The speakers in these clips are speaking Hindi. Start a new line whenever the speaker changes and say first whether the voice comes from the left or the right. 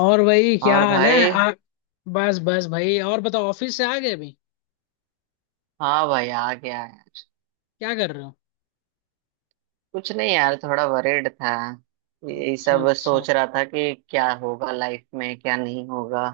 left: और भाई, क्या
right: और
left: हाल है
right: भाई,
left: बस बस भाई। और बताओ, ऑफिस से आ गए अभी?
right: हाँ भाई आ गया है।
left: क्या कर रहे हो?
right: कुछ नहीं यार, थोड़ा वरीड था। ये
left: अच्छा
right: सब
left: अच्छा।
right: सोच रहा था कि क्या होगा लाइफ में, क्या नहीं होगा।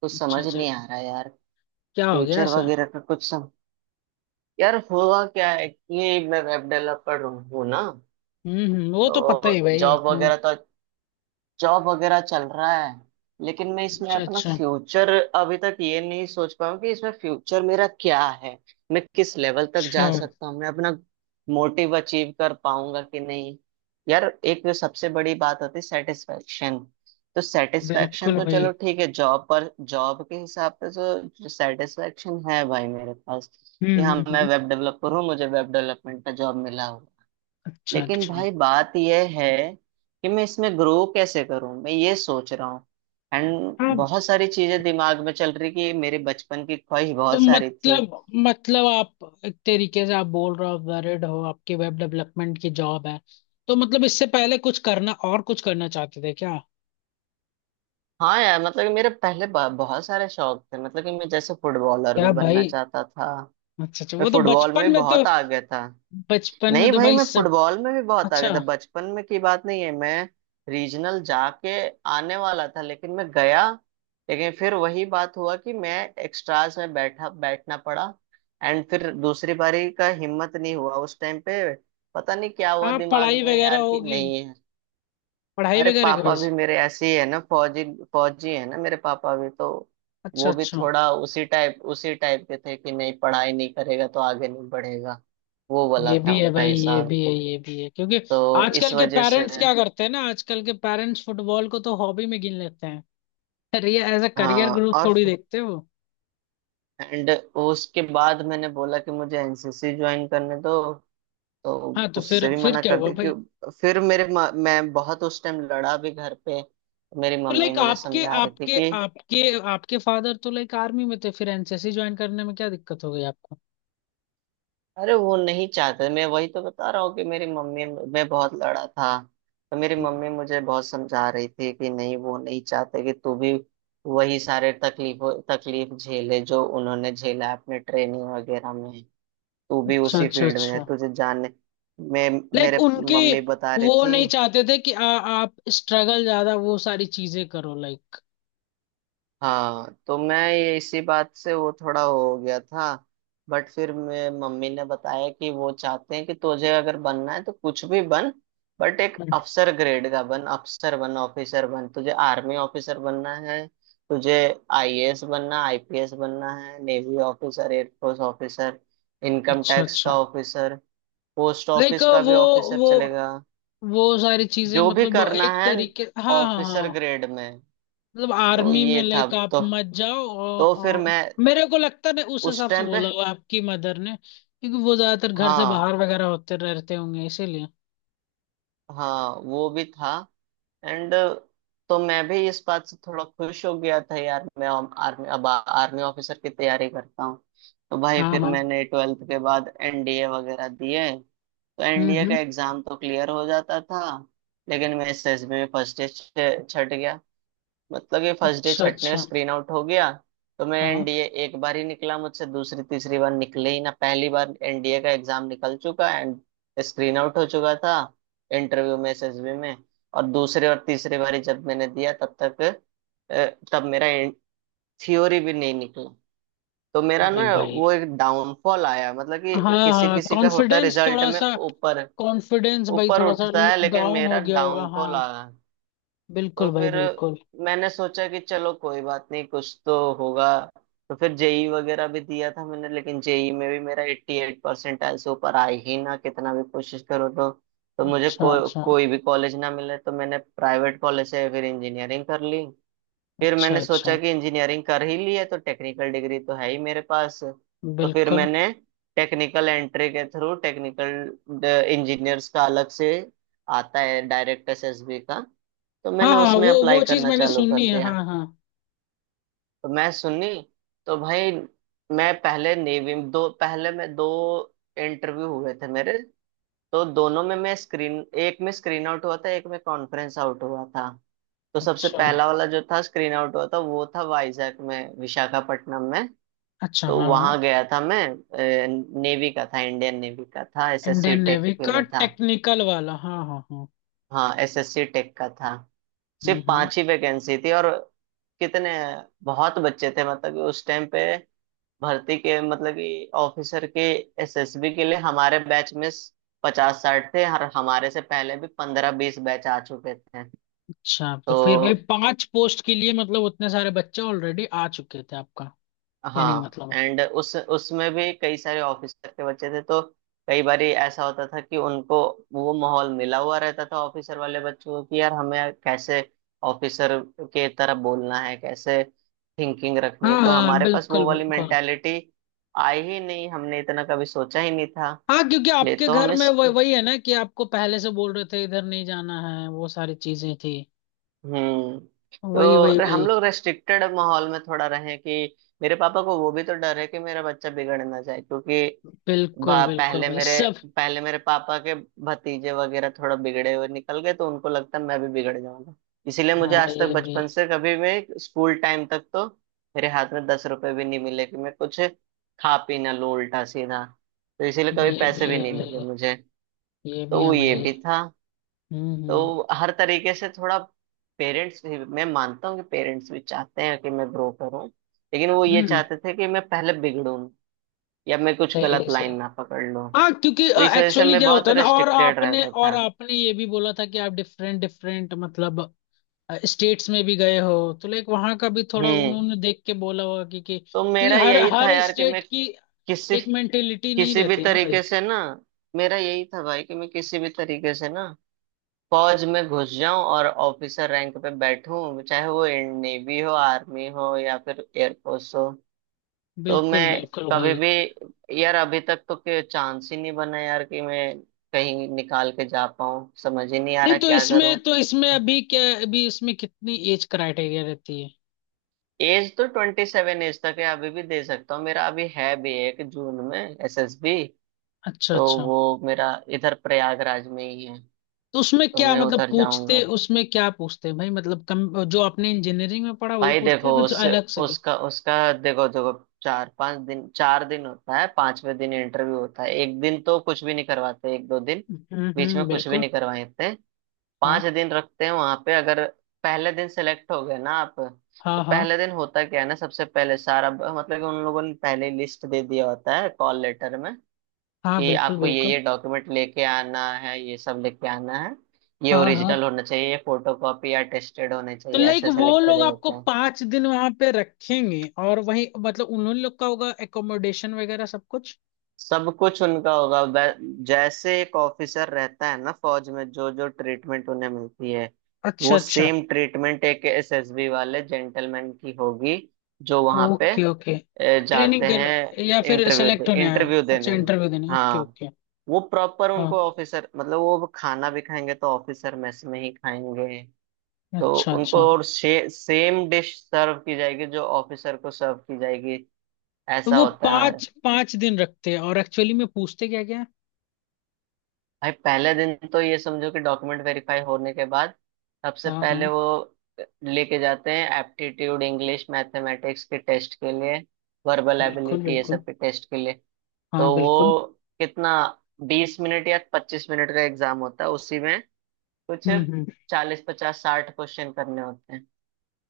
right: कुछ
left: अच्छा
right: समझ
left: अच्छा।
right: नहीं आ रहा यार।
left: क्या हो गया
right: फ्यूचर
left: ऐसा?
right: वगैरह का कुछ सम यार हुआ क्या है कि मैं वेब डेवलपर हूँ ना,
left: वो तो पता
right: तो
left: ही भाई,
right: जॉब वगैरह
left: हाँ।
right: तो जॉब वगैरह चल रहा है। लेकिन मैं इसमें
left: अच्छा
right: अपना
left: अच्छा।
right: फ्यूचर अभी तक ये नहीं सोच पाया हूँ कि इसमें फ्यूचर मेरा क्या है, मैं किस लेवल तक
left: अच्छा
right: जा सकता हूँ, मैं अपना मोटिव अचीव कर पाऊंगा कि नहीं। यार, एक जो सबसे बड़ी बात होती है सेटिस्फेक्शन, तो सेटिस्फेक्शन
left: बिल्कुल
right: तो
left: भाई।
right: चलो ठीक है, जॉब पर जॉब के हिसाब से तो सेटिस्फेक्शन है भाई मेरे पास कि हाँ, मैं
left: हम्म।
right: वेब डेवलपर हूँ, मुझे वेब डेवलपमेंट का जॉब मिला हुआ है।
left: अच्छा
right: लेकिन
left: अच्छा।
right: भाई, बात यह है कि मैं इसमें ग्रो कैसे करूं, मैं ये सोच रहा हूँ। एंड
left: हाँ,
right: बहुत सारी चीजें दिमाग में चल रही कि मेरे बचपन की ख्वाहिश
left: तो
right: बहुत सारी थी।
left: मतलब आप एक तरीके से आप बोल रहे हो, आप वैरिड हो, आपकी वेब डेवलपमेंट की जॉब है। तो मतलब इससे पहले कुछ करना, और कुछ करना चाहते थे क्या?
right: हाँ यार, मतलब कि मेरे पहले बहुत सारे शौक थे, मतलब कि मैं जैसे फुटबॉलर भी
left: क्या
right: बनना
left: भाई!
right: चाहता था।
left: अच्छा अच्छा,
right: मैं
left: वो तो
right: फुटबॉल
left: बचपन
right: में भी
left: में तो।
right: बहुत आगे था।
left: बचपन में
right: नहीं
left: तो
right: भाई,
left: भाई
right: मैं
left: सब।
right: फुटबॉल में भी बहुत आगे था,
left: अच्छा।
right: बचपन में की बात नहीं है। मैं रीजनल जाके आने वाला था, लेकिन मैं गया, लेकिन फिर वही बात हुआ कि मैं एक्स्ट्राज में बैठा बैठना पड़ा। एंड फिर दूसरी बारी का हिम्मत नहीं हुआ उस टाइम पे, पता नहीं क्या हुआ
left: हाँ, पढ़ाई
right: दिमाग में
left: वगैरह
right: यार कि
left: होगी।
right: नहीं है।
left: पढ़ाई
right: अरे
left: वगैरह का
right: पापा
left: बेस।
right: भी मेरे ऐसे ही है ना, फौजी। फौजी है ना मेरे पापा, भी तो
left: अच्छा
right: वो भी
left: अच्छा।
right: थोड़ा उसी टाइप के थे कि नहीं पढ़ाई नहीं करेगा तो आगे नहीं बढ़ेगा। वो वाला
left: ये
right: था
left: भी है
right: उनका
left: भाई, ये भी
right: हिसाब,
left: है, ये भी है। क्योंकि
right: तो इस
left: आजकल के
right: वजह से
left: पेरेंट्स क्या करते हैं ना, आजकल के पेरेंट्स फुटबॉल को तो हॉबी में गिन लेते हैं। अरे, ये एज अ करियर
right: हाँ।
left: ग्रुप
right: और
left: थोड़ी देखते हो।
right: एंड उसके बाद मैंने बोला कि मुझे एनसीसी ज्वाइन करने दो, तो
left: हाँ, तो
right: उससे
left: फिर
right: भी
left: फिर
right: मना
left: क्या
right: कर
left: हुआ
right: दी।
left: भाई?
right: कि फिर मैं बहुत उस टाइम लड़ा भी घर पे। मेरी
left: तो
right: मम्मी
left: लाइक
right: मुझे
left: आपके
right: समझा रही थी
left: आपके
right: कि
left: आपके आपके फादर तो लाइक आर्मी में थे, फिर एनसीसी ज्वाइन करने में क्या दिक्कत हो गई आपको?
right: अरे वो नहीं चाहते। मैं वही तो बता रहा हूँ कि मेरी मम्मी, मैं बहुत लड़ा था तो मेरी मम्मी मुझे बहुत समझा रही थी कि नहीं, वो नहीं चाहते कि तू भी वही सारे तकलीफ झेले जो उन्होंने झेला अपने ट्रेनिंग वगैरह में। तू भी
left: अच्छा
right: उसी
left: अच्छा
right: फील्ड में है,
left: अच्छा।
right: तुझे जानने। मैं
left: लाइक
right: मेरे
left: उनके।
right: मम्मी बता रही
left: वो
right: थी।
left: नहीं चाहते थे कि आप स्ट्रगल ज्यादा वो सारी चीजें करो, लाइक।
right: हाँ, तो मैं ये इसी बात से वो थोड़ा हो गया था। बट फिर मैं, मम्मी ने बताया कि वो चाहते हैं कि तुझे अगर बनना है तो कुछ भी बन, बट एक
left: हम्म,
right: अफसर ग्रेड का बन, अफसर बन ऑफिसर बन, तुझे आर्मी ऑफिसर बनना है, तुझे आईएएस बनना, आईपीएस बनना है, navy officer, air force officer, income
left: अच्छा
right: टैक्स
left: अच्छा।
right: का ऑफिसर, पोस्ट
left: लाइक
right: ऑफिस का भी ऑफिसर
left: वो
right: चलेगा,
left: वो सारी चीजें
right: जो भी
left: मतलब
right: करना
left: एक
right: है
left: तरीके, हाँ हाँ
right: ऑफिसर
left: हाँ।
right: ग्रेड में।
left: मतलब
right: तो
left: आर्मी में
right: ये था।
left: लाइक आप मत जाओ, और,
right: तो फिर
left: और
right: मैं
left: मेरे को लगता नहीं, उस
right: उस
left: हिसाब से
right: टाइम पे,
left: बोला हुआ आपकी मदर ने, क्योंकि वो ज्यादातर घर से
right: हाँ
left: बाहर वगैरह होते रहते होंगे इसीलिए।
right: हाँ, वो भी था। एंड तो मैं भी इस बात से थोड़ा खुश हो गया था यार। मैं आर्मी, अब आर्मी ऑफिसर की तैयारी करता हूँ। तो भाई,
left: हाँ
right: फिर
left: हाँ।
right: मैंने ट्वेल्थ के बाद एनडीए वगैरह दिए। तो एनडीए का
left: हम्म।
right: एग्जाम तो क्लियर हो जाता था, लेकिन मैं एसएसबी में फर्स्ट छट गया। मतलब ये फर्स्ट डे
left: अच्छा
right: छटने में
left: अच्छा।
right: स्क्रीन आउट हो गया। तो मैं
left: हाँ।
right: एनडीए एक बार ही निकला, मुझसे दूसरी तीसरी बार निकले ही ना, पहली बार एनडीए का एग्जाम निकल चुका एंड स्क्रीन आउट हो चुका था इंटरव्यू में, एसएसबी में। और दूसरे और तीसरे बार ही जब मैंने दिया तब तक अ, तब मेरा थ्योरी भी नहीं निकला। तो मेरा
left: अरे
right: ना
left: भाई।
right: वो एक डाउनफॉल आया, मतलब कि
left: हाँ
right: किसी
left: हाँ,
right: किसी का होता है
left: कॉन्फिडेंस
right: रिजल्ट
left: थोड़ा
right: में
left: सा।
right: ऊपर
left: कॉन्फिडेंस भाई
right: ऊपर
left: थोड़ा सा
right: उठता है, लेकिन
left: डाउन
right: मेरा
left: हो गया होगा,
right: डाउनफॉल
left: हाँ।
right: आया। तो
left: बिल्कुल भाई,
right: फिर
left: बिल्कुल।
right: मैंने सोचा कि चलो कोई बात नहीं, कुछ तो होगा। तो फिर जेई वगैरह भी दिया था मैंने, लेकिन जेई में भी मेरा 88 परसेंटाइल से ऊपर आए ही ना, कितना भी कोशिश करो। तो मुझे
left: अच्छा अच्छा।
right: कोई भी कॉलेज ना मिले, तो मैंने प्राइवेट कॉलेज से फिर इंजीनियरिंग कर ली। फिर
left: अच्छा
right: मैंने सोचा
left: अच्छा।
right: कि इंजीनियरिंग कर ही ली है तो टेक्निकल डिग्री तो है ही मेरे पास, तो फिर
left: बिल्कुल।
right: मैंने टेक्निकल एंट्री के थ्रू, टेक्निकल इंजीनियर्स का अलग से आता है डायरेक्ट एसएसबी का, तो
left: हाँ
right: मैंने
left: हाँ,
right: उसमें
left: वो
right: अप्लाई
left: वो चीज
right: करना
left: मैंने
right: चालू कर
left: सुनी है,
right: दिया।
left: हाँ हाँ।
right: तो मैं सुनी। तो भाई, मैं पहले नेवी दो पहले मैं दो इंटरव्यू हुए थे मेरे, तो दोनों में मैं स्क्रीन एक में स्क्रीन आउट हुआ था, एक में कॉन्फ्रेंस आउट हुआ था। तो सबसे
left: अच्छा
right: पहला वाला जो था, स्क्रीन आउट हुआ था, वो था वाइजैक में, विशाखापट्टनम में।
left: अच्छा।
right: तो
left: हाँ
right: वहां
left: हाँ,
right: गया था मैं, नेवी का था, इंडियन नेवी का था, एसएससी
left: इंडियन
right: टेक
left: नेवी
right: के
left: का
right: लिए था।
left: टेक्निकल वाला, हाँ हाँ हाँ।
right: हाँ, एसएससी टेक का था। सिर्फ
left: हम्म।
right: पांच ही वैकेंसी थी और कितने, बहुत बच्चे थे, मतलब कि उस टाइम पे भर्ती के, मतलब कि ऑफिसर के एसएसबी के लिए हमारे बैच में 50 60 थे, और हमारे से पहले भी 15 20 बैच आ चुके थे।
left: अच्छा, तो फिर भाई
right: तो
left: पांच पोस्ट के लिए मतलब उतने सारे बच्चे ऑलरेडी आ चुके थे आपका। कहने का
right: हाँ,
left: मतलब है।
right: एंड उस उसमें भी कई सारे ऑफिसर के बच्चे थे, तो कई बार ऐसा होता था कि उनको वो माहौल मिला हुआ रहता था, ऑफिसर वाले बच्चों को कि यार हमें कैसे ऑफिसर के तरह बोलना है, कैसे थिंकिंग रखनी
left: हाँ
right: है। तो
left: हाँ,
right: हमारे पास
left: बिल्कुल
right: वो वाली
left: बिल्कुल।
right: मेंटेलिटी आई ही नहीं, हमने इतना कभी सोचा ही नहीं था।
left: हाँ, क्योंकि
right: ले
left: आपके
right: तो हम
left: घर में
right: इस
left: वही वही है ना, कि आपको पहले से बोल रहे थे इधर नहीं जाना है, वो सारी चीजें थी।
right: हम्म।
left: वही वही
right: तो हम
left: वही।
right: लोग रेस्ट्रिक्टेड माहौल में थोड़ा रहे कि मेरे पापा को वो भी तो डर है कि मेरा बच्चा बिगड़ ना जाए, क्योंकि
left: बिल्कुल
right: बा,
left: बिल्कुल भाई सब।
right: पहले मेरे पापा के भतीजे वगैरह थोड़ा बिगड़े हुए निकल गए, तो उनको लगता मैं भी बिगड़ जाऊंगा। इसीलिए मुझे
left: हाँ,
right: आज तक,
left: ये भी।
right: बचपन से कभी भी, स्कूल टाइम तक तो मेरे हाथ में 10 रुपए भी नहीं मिले कि मैं कुछ खा पी ना लूं उल्टा सीधा। तो इसीलिए कभी
left: ये
right: पैसे
left: भी
right: भी
left: है
right: नहीं मिले
left: भाई,
right: मुझे,
left: ये भी
right: तो वो
left: है
right: ये
left: भाई।
right: भी था।
left: हम्म
right: तो हर तरीके से थोड़ा, पेरेंट्स भी, मैं मानता हूँ कि पेरेंट्स भी चाहते हैं कि मैं ग्रो करूँ, लेकिन वो ये
left: हम्म हम्म,
right: चाहते थे कि मैं पहले बिगड़ूं या मैं कुछ
left: सही
right: गलत
left: है सही
right: लाइन
left: है।
right: ना पकड़ लूं।
left: हाँ,
right: तो
left: क्योंकि
right: इस वजह से
left: एक्चुअली
right: मैं
left: क्या होता
right: बहुत
left: है ना, और
right: रेस्ट्रिक्टेड
left: आपने
right: रहता
left: और
right: था।
left: आपने ये भी बोला था कि आप डिफरेंट डिफरेंट मतलब स्टेट्स में भी गए हो। तो लाइक वहां का भी थोड़ा
right: हम्म।
left: उन्होंने देख के बोला होगा कि
right: तो
left: क्योंकि
right: मेरा
left: हर
right: यही था
left: हर
right: यार कि मैं
left: स्टेट की
right: किसी
left: एक मेंटेलिटी नहीं
right: किसी भी
left: रहती ना भाई।
right: तरीके से ना, मेरा यही था भाई कि मैं किसी भी तरीके से ना फौज में घुस जाऊं और ऑफिसर रैंक पे बैठूं, चाहे वो नेवी हो, आर्मी हो, या फिर एयरफोर्स हो। तो मैं
left: बिल्कुल बिल्कुल
right: कभी
left: भाई।
right: भी यार अभी तक तो के चांस ही नहीं बना यार कि मैं कहीं निकाल के जा पाऊं, समझ ही नहीं आ रहा
left: नहीं तो
right: क्या करूं।
left: इसमें, तो इसमें अभी क्या, अभी इसमें कितनी एज क्राइटेरिया रहती है?
right: एज तो 27 एज तक है, अभी भी दे सकता हूँ। मेरा अभी है भी 1 जून में एसएसबी,
left: अच्छा
right: तो
left: अच्छा।
right: वो मेरा इधर प्रयागराज में ही है,
left: तो उसमें
right: तो
left: क्या
right: मैं
left: मतलब
right: उधर
left: पूछते,
right: जाऊंगा।
left: उसमें क्या पूछते हैं भाई, मतलब कम जो आपने इंजीनियरिंग में पढ़ा वही
right: भाई
left: पूछते
right: देखो,
left: हैं, कुछ
right: उस
left: अलग से भी?
right: उसका उसका देखो, 4 5 दिन, 4 दिन होता है, 5वें दिन इंटरव्यू होता है। एक दिन तो कुछ भी नहीं करवाते, एक दो दिन बीच में
left: हम्म,
right: कुछ भी
left: बिल्कुल।
right: नहीं करवाते।
left: हाँ।
right: 5 दिन रखते हैं वहां पे। अगर पहले दिन सेलेक्ट हो गए ना आप, तो
left: हाँ हाँ।
right: पहले दिन होता क्या है ना, सबसे पहले मतलब कि उन लोगों ने पहले लिस्ट दे दिया होता है कॉल लेटर में
left: हाँ
right: कि
left: बिल्कुल
right: आपको
left: बिल्कुल।
right: ये डॉक्यूमेंट लेके आना है, ये सब लेके आना है, ये
left: हाँ हाँ,
right: ओरिजिनल होना चाहिए, ये फोटो कॉपी या टेस्टेड होने
left: तो
right: चाहिए,
left: लाइक
right: ऐसे ऐसे
left: वो
right: लिख के
left: लोग
right: दे
left: आपको
right: देते हैं।
left: पांच दिन वहां पे रखेंगे, और वही मतलब उन्होंने लोग का होगा एकोमोडेशन वगैरह सब कुछ?
right: सब कुछ उनका होगा। जैसे एक ऑफिसर रहता है ना फौज में, जो जो ट्रीटमेंट उन्हें मिलती है,
left: अच्छा
right: वो
left: अच्छा।
right: सेम ट्रीटमेंट एक एसएसबी वाले जेंटलमैन की होगी जो वहां पे
left: ओके ओके।
right: जाते
left: ट्रेनिंग कर या
right: हैं
left: फिर सेलेक्ट होने आए हैं?
right: इंटरव्यू
left: अच्छा
right: देने के लिए।
left: इंटरव्यू देने, ओके
right: हाँ,
left: ओके।
right: वो प्रॉपर
left: हाँ।
right: उनको ऑफिसर, मतलब वो खाना भी खाएंगे तो ऑफिसर मेस में ही खाएंगे। तो
left: अच्छा
right: उनको
left: अच्छा।
right: और सेम डिश सर्व की जाएगी जो ऑफिसर को सर्व की जाएगी।
left: तो
right: ऐसा
left: वो
right: होता है।
left: पाँच पाँच दिन रखते हैं और एक्चुअली में पूछते क्या?
right: भाई, पहले दिन तो ये समझो कि डॉक्यूमेंट वेरीफाई होने के बाद सबसे
left: हाँ
right: पहले
left: हाँ।
right: वो लेके जाते हैं एप्टीट्यूड, इंग्लिश, मैथमेटिक्स के टेस्ट के लिए, वर्बल
left: बिल्कुल
right: एबिलिटी ये
left: बिल्कुल।
right: सब के टेस्ट के लिए।
left: हाँ
right: तो वो
left: बिल्कुल।
right: कितना, 20 मिनट या 25 मिनट का एग्जाम होता है, उसी में कुछ
left: हम्म।
right: 40 50 60 क्वेश्चन करने होते हैं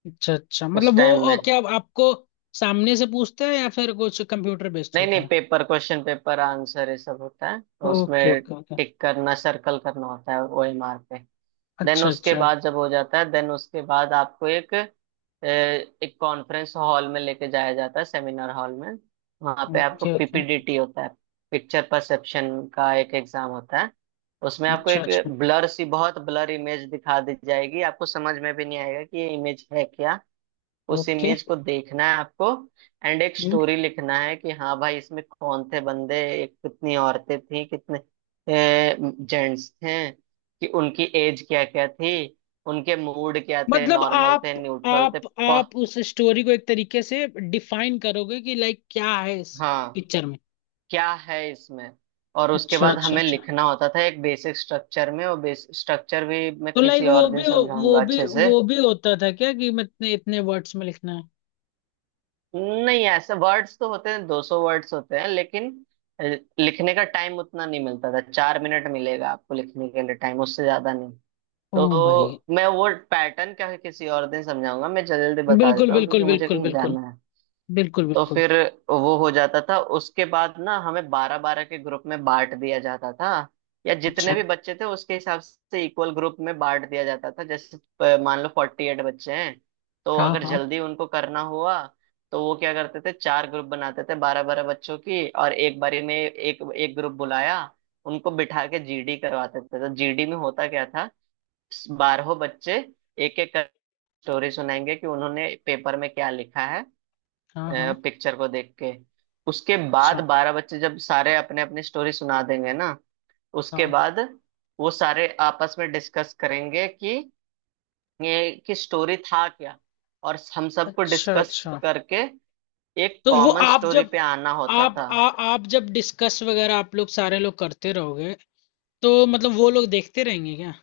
left: अच्छा अच्छा,
right: उस
left: मतलब वो
right: टाइम में।
left: क्या आपको सामने से पूछता है या फिर कुछ कंप्यूटर बेस्ड
right: नहीं
left: होता
right: नहीं,
left: है?
right: पेपर क्वेश्चन, पेपर आंसर, ये सब होता है
left: ओके
right: उसमें।
left: Okay okay.
right: टिक करना, सर्कल करना होता है ओ एम आर पे। देन
left: अच्छा
right: उसके
left: अच्छा।
right: बाद जब हो जाता है, देन उसके बाद आपको एक एक कॉन्फ्रेंस हॉल में लेके जाया जाता है, सेमिनार हॉल में। वहाँ पे आपको
left: ओके ओके।
right: पीपीडीटी होता है, पिक्चर परसेप्शन का एक एग्जाम होता है। उसमें आपको
left: अच्छा अच्छा।
right: एक ब्लर सी, बहुत ब्लर इमेज दिखा दी जाएगी, आपको समझ में भी नहीं आएगा कि ये इमेज है क्या। उस
left: ओके।
right: इमेज को देखना है आपको, एंड एक
left: हम्म।
right: स्टोरी लिखना है कि हाँ भाई, इसमें कौन थे बंदे, एक कितनी औरतें थी, कितने जेंट्स थे, कि उनकी एज क्या क्या थी, उनके मूड क्या थे,
left: मतलब
right: नॉर्मल थे,
left: आप
right: न्यूट्रल
left: आप
right: थे, प,
left: आप उस स्टोरी को एक तरीके से डिफाइन करोगे कि लाइक क्या है इस
right: हाँ,
left: पिक्चर में?
right: क्या है इसमें। और उसके
left: अच्छा
right: बाद
left: अच्छा
right: हमें
left: अच्छा।
right: लिखना होता था एक बेसिक स्ट्रक्चर में, और बेसिक स्ट्रक्चर भी मैं
left: तो लाइक
right: किसी और
left: वो भी
right: दिन
left: वो
right: समझाऊंगा
left: भी
right: अच्छे से।
left: वो भी होता था क्या कि मैं इतने इतने वर्ड्स में लिखना है?
right: नहीं, ऐसे वर्ड्स तो होते हैं, 200 वर्ड्स होते हैं, लेकिन अ, लिखने का टाइम उतना नहीं मिलता था। 4 मिनट मिलेगा आपको लिखने के लिए, टाइम उससे ज्यादा नहीं।
left: ओ भाई!
right: तो मैं वो पैटर्न क्या है किसी और दिन समझाऊंगा, मैं जल्दी बता
left: बिल्कुल
right: देता हूँ
left: बिल्कुल
right: क्योंकि मुझे
left: बिल्कुल
right: कहीं
left: बिल्कुल।
right: जाना है।
left: बिल्कुल
right: तो
left: बिल्कुल।
right: फिर वो हो जाता था, उसके बाद ना हमें 12 12 के ग्रुप में बांट दिया जाता था, या जितने
left: अच्छा।
right: भी बच्चे थे उसके हिसाब से इक्वल ग्रुप में बांट दिया जाता था। जैसे मान लो 48 बच्चे हैं, तो
left: हाँ
right: अगर
left: हाँ।
right: जल्दी उनको करना हुआ तो वो क्या करते थे, 4 ग्रुप बनाते थे 12 12 बच्चों की, और एक बारी में एक एक ग्रुप बुलाया, उनको बिठा के जीडी करवाते थे। तो जीडी में होता क्या था, बारहों बच्चे एक एक कर स्टोरी सुनाएंगे कि उन्होंने पेपर में क्या लिखा है
left: हाँ हाँ।
right: पिक्चर को देख के। उसके बाद
left: अच्छा।
right: 12 बच्चे जब सारे अपने अपनी स्टोरी सुना देंगे ना, उसके
left: हाँ।
right: बाद वो सारे आपस में डिस्कस करेंगे कि ये कि स्टोरी था क्या, और हम सबको
left: अच्छा
right: डिस्कस
left: अच्छा।
right: करके एक
left: तो वो
right: कॉमन स्टोरी पे आना होता था।
left: आप जब डिस्कस वगैरह आप लोग सारे लोग करते रहोगे तो मतलब वो लोग देखते रहेंगे क्या?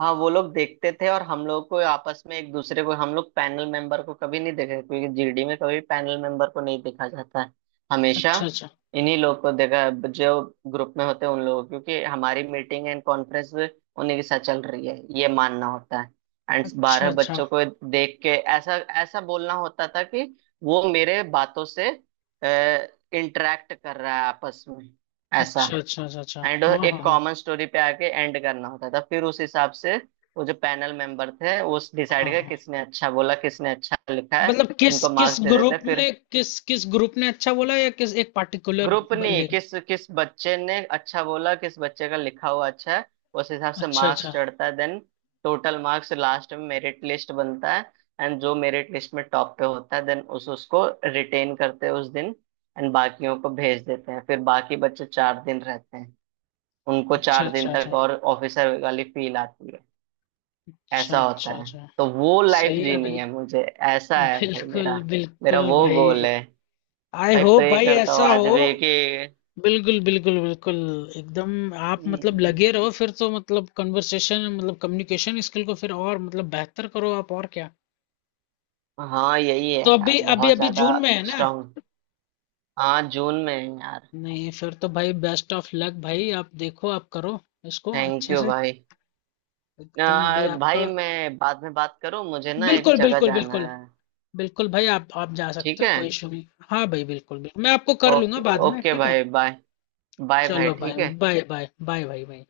right: हाँ, वो लोग देखते थे, और हम लोग को आपस में एक दूसरे को, हम लोग पैनल मेंबर को कभी नहीं देखे, क्योंकि जीडी में कभी पैनल मेंबर को नहीं देखा जाता है, हमेशा
left: अच्छा अच्छा
right: इन्हीं लोग को देखा है, जो ग्रुप में होते हैं उन लोगों को, क्योंकि हमारी मीटिंग एंड कॉन्फ्रेंस उन्हीं के साथ चल रही है, ये मानना होता है। एंड
left: अच्छा
right: बारह
left: अच्छा।
right: बच्चों को देख के ऐसा ऐसा बोलना होता था कि वो मेरे बातों से इंटरेक्ट कर रहा है आपस में, ऐसा।
left: अच्छा अच्छा अच्छा अच्छा।
right: एंड
left: हाँ हाँ
right: एक
left: हाँ
right: कॉमन स्टोरी पे आके एंड करना होता था। फिर उस हिसाब से वो जो पैनल मेंबर थे, वो डिसाइड
left: हाँ
right: किया
left: हाँ।
right: किसने अच्छा बोला, किसने अच्छा लिखा है।
left: मतलब किस
right: उनको
left: किस
right: मार्क्स दे देते।
left: ग्रुप ने
right: फिर
left: किस किस ग्रुप ने अच्छा बोला, या किस एक पार्टिकुलर
right: ग्रुप नहीं,
left: बंदे का?
right: किस किस बच्चे ने अच्छा बोला, किस बच्चे का लिखा हुआ अच्छा है, उस हिसाब से
left: अच्छा
right: मार्क्स
left: अच्छा
right: चढ़ता है। देन टोटल मार्क्स लास्ट में मेरिट लिस्ट बनता है। एंड जो मेरिट लिस्ट में टॉप पे होता है, देन उस उसको रिटेन करते हैं उस दिन, एंड बाकियों को भेज देते हैं। फिर बाकी बच्चे 4 दिन रहते हैं, उनको
left: अच्छा
right: 4 दिन
left: अच्छा।
right: तक
left: अच्छा
right: और ऑफिसर वाली फील आती है।
left: अच्छा
right: ऐसा होता
left: अच्छा
right: है।
left: अच्छा।
right: तो वो लाइफ
left: सही है
right: जीनी
left: भाई।
right: है मुझे, ऐसा है भाई
left: बिल्कुल
right: मेरा, मेरा
left: बिल्कुल
right: वो
left: भाई।
right: गोल है।
left: आई
right: भाई
left: होप
right: प्रे
left: भाई
right: करता हूँ
left: ऐसा
right: आज
left: हो।
right: भी कि,
left: बिल्कुल बिल्कुल बिल्कुल। एकदम। आप मतलब
right: हम्म,
left: लगे रहो, फिर तो मतलब कन्वर्सेशन, मतलब कम्युनिकेशन स्किल को फिर और मतलब बेहतर करो आप, और क्या।
right: हाँ, यही है
left: तो
right: यार
left: अभी अभी
right: बहुत
left: अभी
right: ज्यादा
left: जून में है ना?
right: स्ट्रांग। हाँ, जून में है यार।
left: नहीं फिर तो भाई बेस्ट ऑफ लक भाई, आप देखो, आप करो इसको
right: थैंक
left: अच्छे
right: यू
left: से।
right: भाई।
left: एकदम भाई, आपका।
right: भाई मैं बाद में बात करूँ, मुझे ना एक
left: बिल्कुल
right: जगह
left: बिल्कुल
right: जाना
left: बिल्कुल।
right: है।
left: बिल्कुल भाई, आप जा
right: ठीक
left: सकते हो,
right: है।
left: कोई इशू नहीं। हाँ भाई, बिल्कुल बिल्कुल, मैं आपको कर
right: ओके,
left: लूंगा बाद में,
right: ओके
left: ठीक है।
right: भाई, बाय। बाय भाई,
left: चलो
right: ठीक
left: भाई।
right: है।
left: बाय बाय बाय भाई, बाय।